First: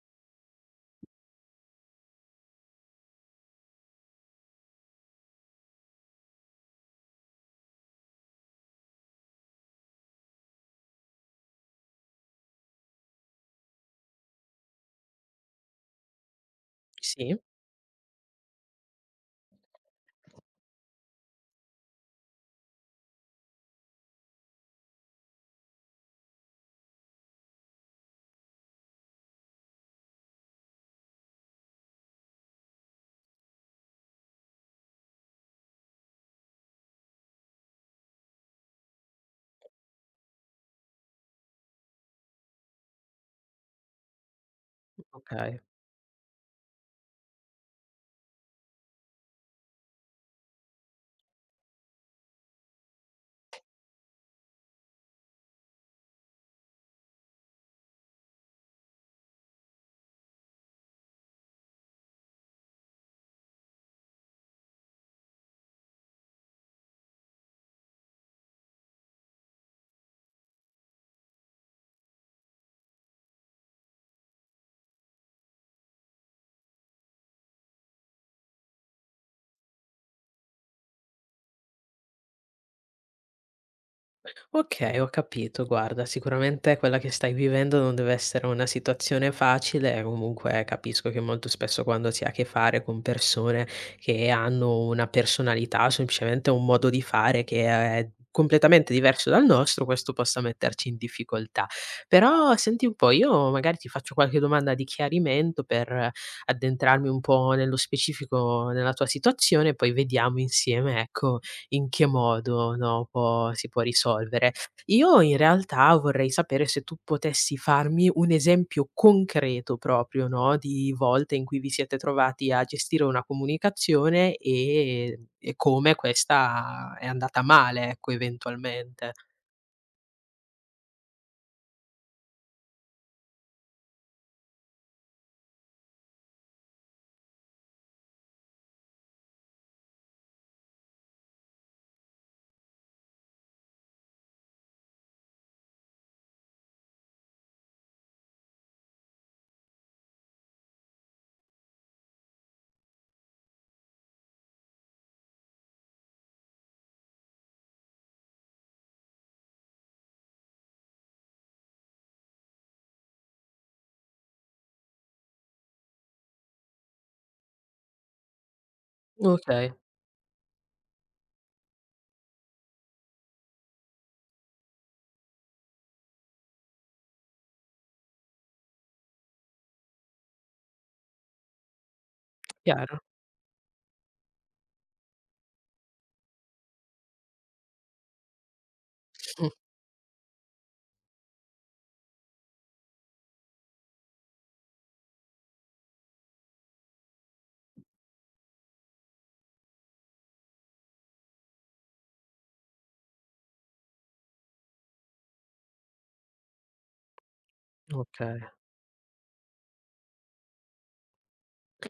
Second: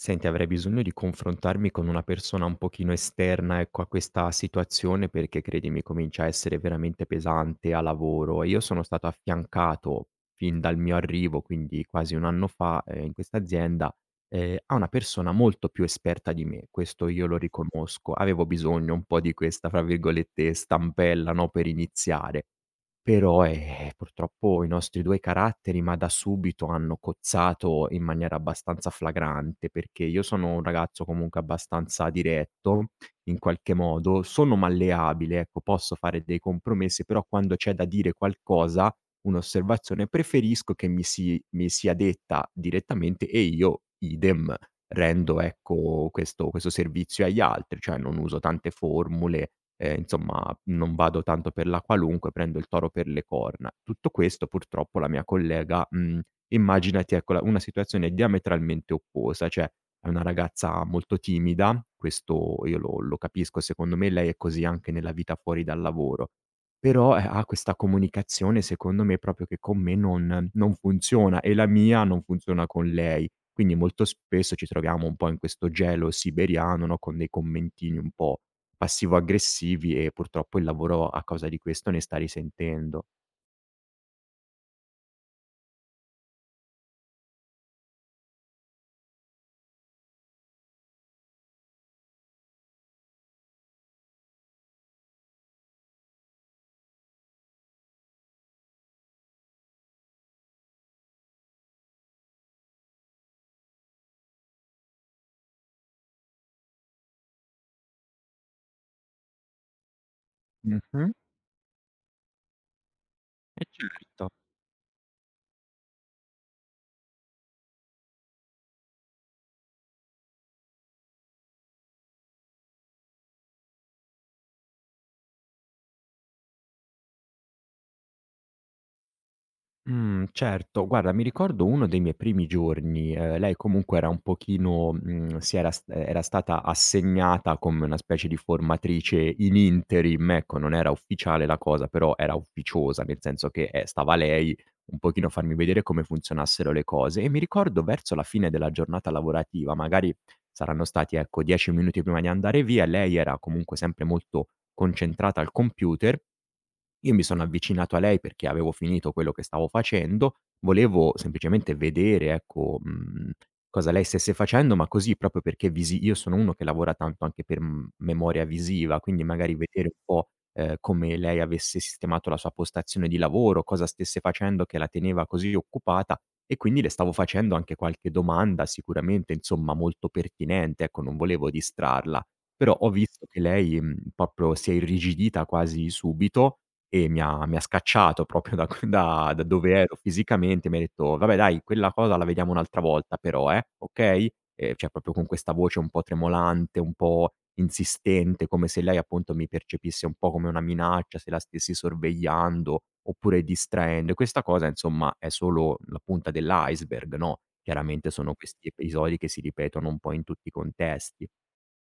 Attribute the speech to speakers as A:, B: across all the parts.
A: Senti, avrei bisogno di confrontarmi con una persona un pochino esterna, ecco, a questa situazione perché credimi comincia a essere veramente pesante a lavoro. Io sono stato affiancato fin dal mio arrivo, quindi quasi un anno fa, in questa azienda, a una persona molto più esperta di me. Questo io
B: Sì?
A: lo riconosco. Avevo bisogno un po' di questa, fra virgolette, stampella, no, per iniziare. Però, purtroppo i nostri 2 caratteri, ma da subito, hanno cozzato in maniera abbastanza flagrante, perché io sono un ragazzo comunque abbastanza diretto, in qualche modo, sono malleabile, ecco, posso fare dei compromessi, però quando c'è da dire qualcosa, un'osservazione, preferisco che mi sia detta direttamente e io idem rendo,
B: Okay.
A: ecco, questo servizio agli altri, cioè non uso tante formule, insomma, non vado tanto per la qualunque, prendo il toro per le corna. Tutto questo purtroppo la mia collega, immaginati ecco la una situazione diametralmente opposta, cioè è una ragazza molto timida, questo io lo capisco, secondo me lei è così anche nella vita fuori dal lavoro, però, ha questa comunicazione secondo me proprio che con me non funziona e la mia non funziona con lei. Quindi molto spesso ci troviamo un po' in questo gelo siberiano, no, con dei commentini un po' passivo-aggressivi e purtroppo il lavoro a causa di questo ne sta risentendo.
B: Okay, ho capito. Guarda, sicuramente quella che stai vivendo non deve essere una situazione facile, comunque capisco che molto spesso quando si ha a che fare con persone che hanno una personalità o semplicemente un modo di fare che è completamente diverso dal nostro, questo possa metterci in difficoltà. Però senti un po', io magari ti faccio qualche domanda di chiarimento per addentrarmi un po' nello specifico nella tua situazione, poi vediamo insieme,
A: Mh-mh.
B: ecco, in che modo, no, può
A: E
B: si può
A: certo.
B: risolvere. Io in realtà vorrei sapere se tu potessi farmi un esempio concreto proprio, no, di volte in cui vi siete trovati a gestire una comunicazione e come questa è andata male, ecco, eventualmente.
A: Mhmm, certo. Guarda, mi ricordo uno dei miei primi giorni. Lei comunque era un pochino, mhmm, si era s era stata assegnata come una specie di formatrice in interim, ecco, non era ufficiale la cosa, però era ufficiosa, nel senso che, stava lei un pochino a farmi vedere come funzionassero le cose, e mi ricordo verso la fine della giornata lavorativa, magari saranno stati, ecco, 10 minuti prima di andare via. Lei era comunque sempre molto concentrata al computer, io mi sono avvicinato a lei perché avevo finito quello che stavo facendo, volevo semplicemente vedere, ecco, cosa lei stesse facendo, ma così proprio perché visi io sono uno che lavora tanto anche per, memoria visiva, quindi magari
B: Okay,
A: vedere un po', come lei avesse sistemato la sua postazione di lavoro, cosa stesse facendo che la teneva così occupata, e quindi le stavo facendo anche qualche domanda sicuramente, insomma, molto pertinente, ecco, non volevo distrarla. Però ho
B: chiaro.
A: visto che lei, proprio si è irrigidita quasi subito, e mi ha scacciato proprio da q da da
B: Mh,
A: dove ero fisicamente, mi ha detto: "Vabbè dai, quella cosa la vediamo un'altra volta però, okay?" Cioè proprio con questa voce un po' tremolante, un po' insistente, come se lei appunto mi percepisse un po' come una minaccia, se la stessi sorvegliando oppure distraendo. E questa cosa insomma è solo la punta dell'iceberg, no, chiaramente sono
B: okay.
A: questi episodi che si ripetono un po' in tutti i contesti.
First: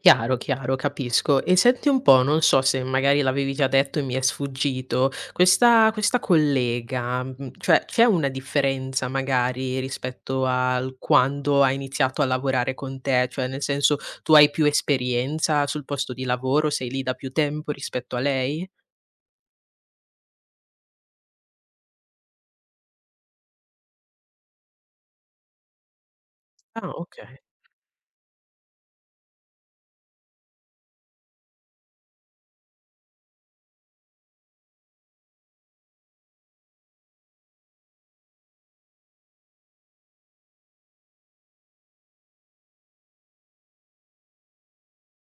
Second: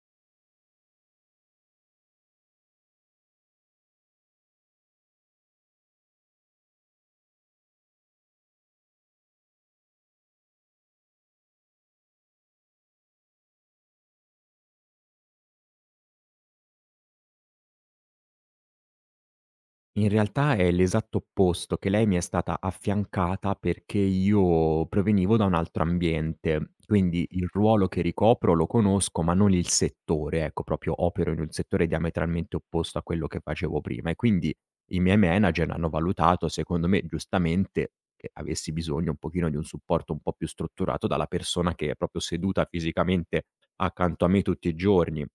B: Chiaro, chiaro, capisco. E senti un po', non so se magari l'avevi già detto e mi è sfuggito, questa collega, cioè c'è una differenza magari rispetto al quando ha iniziato a lavorare con te? Cioè nel senso, tu hai più esperienza sul posto di lavoro, sei lì da più tempo rispetto a lei?
A: In realtà è l'esatto opposto, che lei mi è stata affiancata perché io provenivo da un altro ambiente,
B: Ah
A: quindi
B: okay,
A: il ruolo che ricopro lo conosco, ma non il settore, ecco, proprio opero in un settore diametralmente opposto a quello che facevo prima, e quindi i miei manager hanno valutato, secondo me giustamente, che avessi bisogno un pochino di un supporto un po' più strutturato dalla persona che è proprio seduta fisicamente accanto a me tutti i giorni.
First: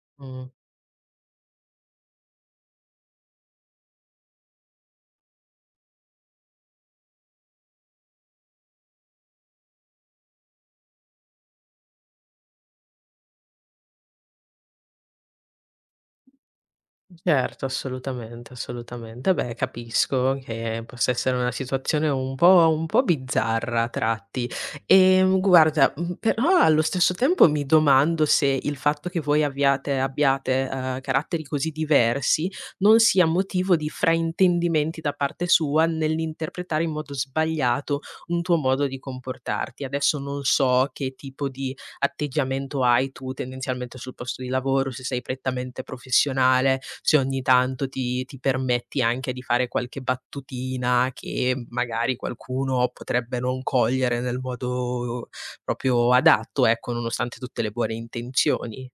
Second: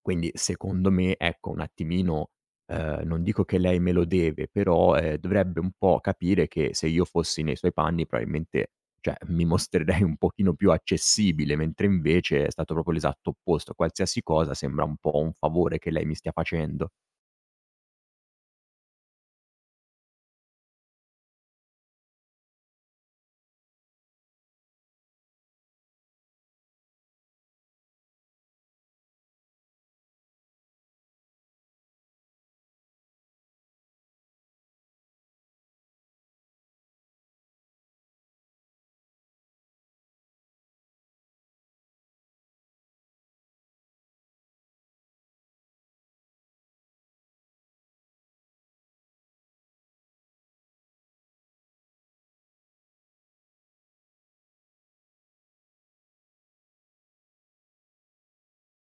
A: Quindi
B: mh.
A: secondo me, ecco, un attimino, non dico che lei me lo deve, però, dovrebbe un po' capire che se io fossi nei suoi panni probabilmente, cioè, mi mostrerei un pochino più accessibile, mentre invece è stato proprio l'esatto opposto. Qualsiasi cosa sembra un po' un favore che lei mi stia facendo.
B: Certo, assolutamente, assolutamente. Beh, capisco che possa essere una situazione un po' bizzarra a tratti. Guarda, però allo stesso tempo mi domando se il fatto che voi abbiate caratteri così diversi non sia motivo di fraintendimenti da parte sua nell'interpretare in modo sbagliato un tuo modo di comportarti. Adesso non so che tipo di atteggiamento hai tu tendenzialmente sul posto di lavoro, se sei prettamente professionale, se ogni tanto ti permetti anche di fare qualche battutina che magari qualcuno potrebbe non cogliere nel modo proprio adatto, ecco, nonostante tutte le buone intenzioni.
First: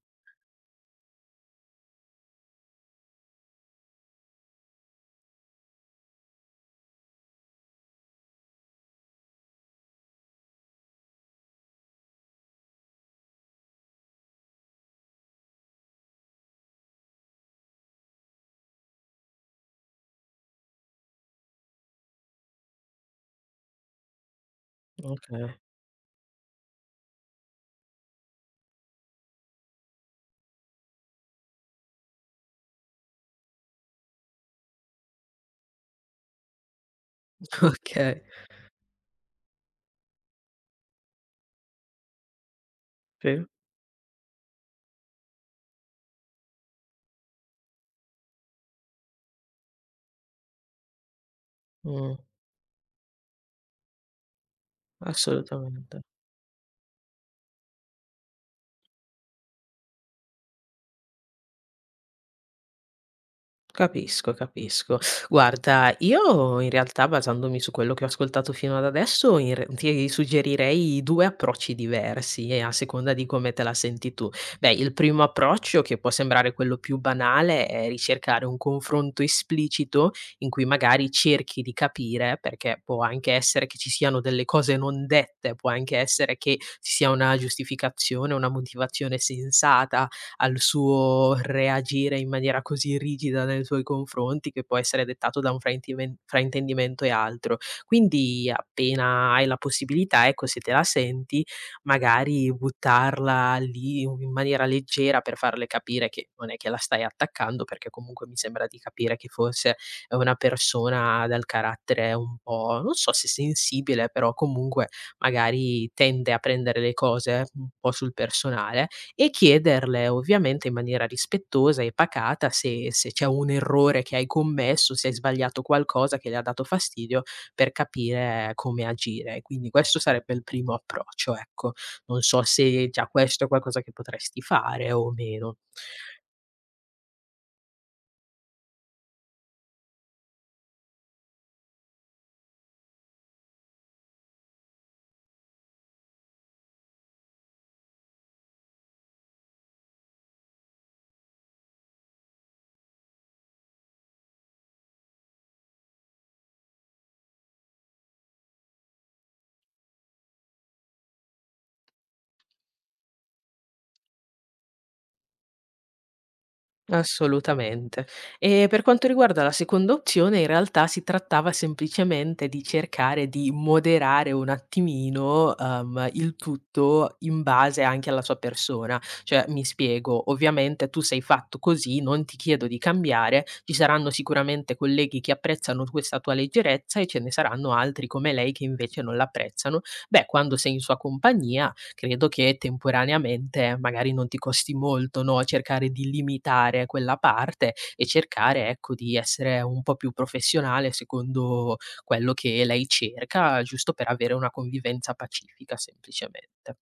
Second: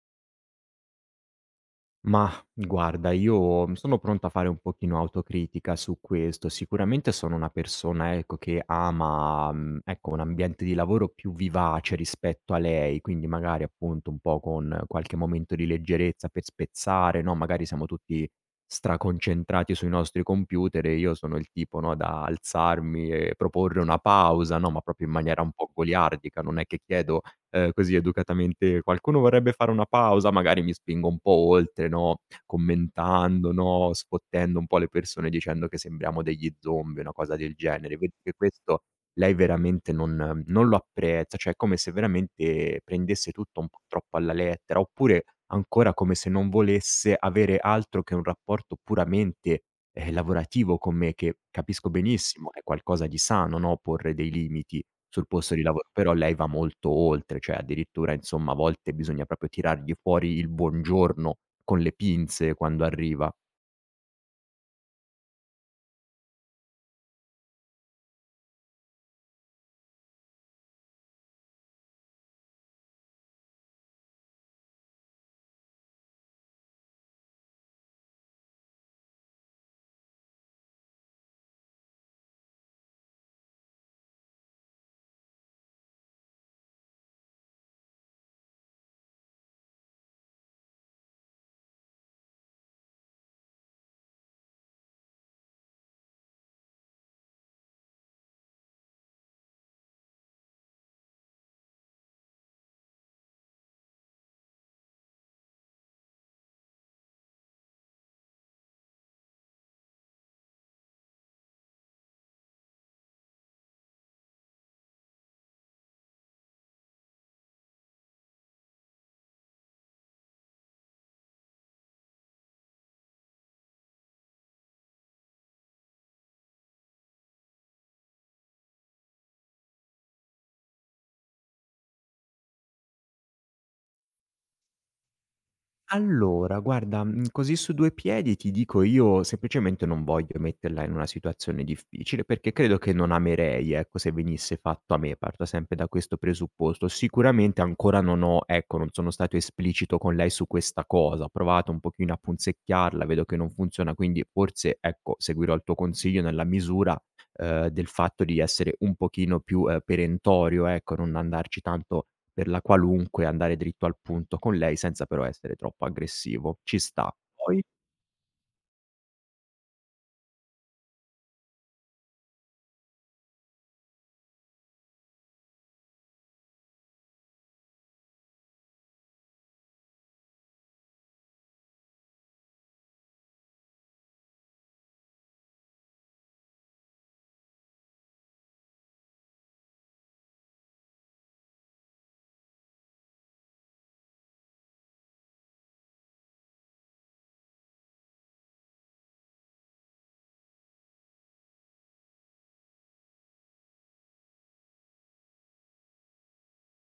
A: Mah, guarda, io, sono pronto a fare un pochino autocritica su questo. Sicuramente sono una persona, ecco, che ama, ecco, un ambiente di lavoro più vivace rispetto a lei, quindi magari appunto un po' con qualche momento di leggerezza per spezzare, no, magari siamo tutti straconcentrati sui nostri computer e io sono il tipo, no, da alzarmi e proporre una pausa, no, ma proprio in maniera
B: Okay.
A: un po' goliardica, non è che chiedo, così educatamente qualcuno vorrebbe fare una pausa, magari mi spingo un po' oltre, no, commentando, no, sfottendo un po' le persone dicendo che sembriamo degli zombie, una cosa del genere. Vedo
B: Okay.
A: che questo lei veramente non lo apprezza, cioè è come se veramente prendesse
B: Sì.
A: tutto un po' troppo alla lettera, oppure ancora come se non volesse avere altro che un rapporto puramente, lavorativo con me, che capisco
B: Mh,
A: benissimo è qualcosa di sano, no, porre dei limiti. Sul posto di lavoro,
B: assolutamente.
A: però lei va molto oltre, cioè addirittura insomma a volte bisogna proprio tirargli fuori il buongiorno con le pinze quando arriva.
B: Capisco, capisco. Guarda, io in realtà basandomi su quello che ho ascoltato fino ad adesso, ti suggerirei due approcci diversi, a seconda di come te la senti tu. Beh, il primo approccio, che può sembrare quello più banale, è ricercare un confronto esplicito in cui magari cerchi di capire, perché può anche essere che ci siano delle cose non dette, può anche essere che ci sia una giustificazione, una motivazione sensata, al suo reagire in maniera così rigida nei tuoi confronti, che può essere dettato da un fraintimen fraintendimento e altro. Quindi appena hai la possibilità, ecco, se te la senti, magari buttarla lì in maniera leggera per farle capire che non è che la stai attaccando, perché comunque mi sembra di capire che forse è una persona dal carattere un po', non so se sensibile, però comunque magari tende a prendere le cose un po' sul personale e chiederle ovviamente in maniera rispettosa e pacata se c'è un errore che hai commesso, se hai sbagliato qualcosa che le ha dato fastidio, per capire come agire. Quindi questo sarebbe il primo approccio, ecco. Non so se già questo è qualcosa che potresti fare o meno.
A: Allora guarda, così su 2 piedi ti dico io semplicemente non voglio metterla in una situazione difficile, perché credo che non amerei, ecco, se venisse fatto a me, parto sempre da questo presupposto. Sicuramente ancora non ho, ecco, non sono stato esplicito con lei su questa cosa, ho provato un pochino a punzecchiarla, vedo che non funziona, quindi forse, ecco, seguirò il tuo consiglio nella misura, del fatto di essere un pochino più, perentorio, ecco, non andarci tanto per la qualunque, andare dritto al punto con lei senza però essere troppo aggressivo. Ci sta. Poi
B: Assolutamente. E per quanto riguarda la seconda opzione, in realtà si trattava semplicemente di cercare di moderare un attimino, il tutto in base anche alla sua persona. Cioè, mi spiego, ovviamente tu sei fatto così, non ti chiedo di cambiare, ci saranno sicuramente colleghi che apprezzano questa tua leggerezza e ce ne saranno altri come lei che invece non l'apprezzano. Beh, quando sei in sua compagnia credo che temporaneamente magari non ti costi molto, no, cercare di limitare quella parte e cercare, ecco, di essere un po' più professionale secondo quello che lei cerca, giusto per avere una convivenza pacifica semplicemente.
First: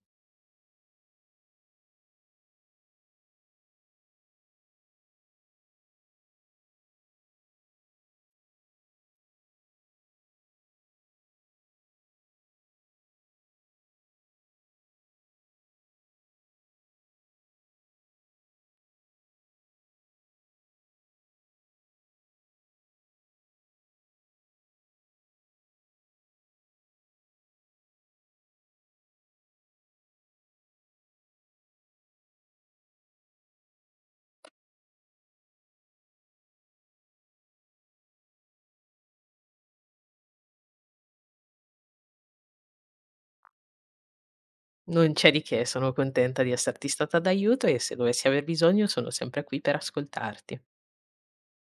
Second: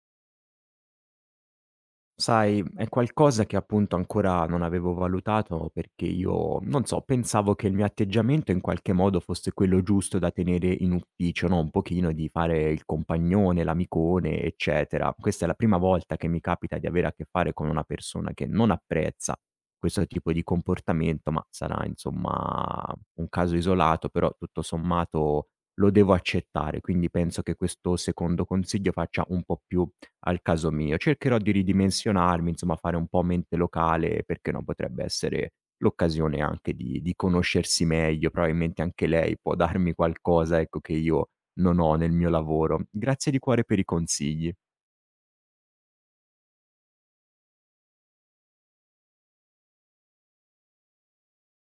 A: sai, è qualcosa che appunto ancora non avevo valutato perché io, non so, pensavo che il mio atteggiamento in qualche modo fosse quello giusto da tenere in ufficio, no? Un pochino di fare il compagnone, l'amicone, eccetera. Questa è la prima volta che mi capita di avere a che fare con una persona che non apprezza questo tipo di comportamento, ma sarà insomma un caso isolato, però tutto sommato lo devo accettare. Quindi penso che questo secondo consiglio faccia un po' più al caso mio. Cercherò di ridimensionarmi, insomma fare un po' mente locale, perché no, potrebbe essere l'occasione anche di conoscersi meglio, probabilmente anche lei può darmi qualcosa, ecco, che io non ho nel mio lavoro. Grazie di cuore per i consigli.
B: Non c'è di che, sono contenta di esserti stata d'aiuto e se dovessi aver bisogno sono sempre qui per ascoltarti.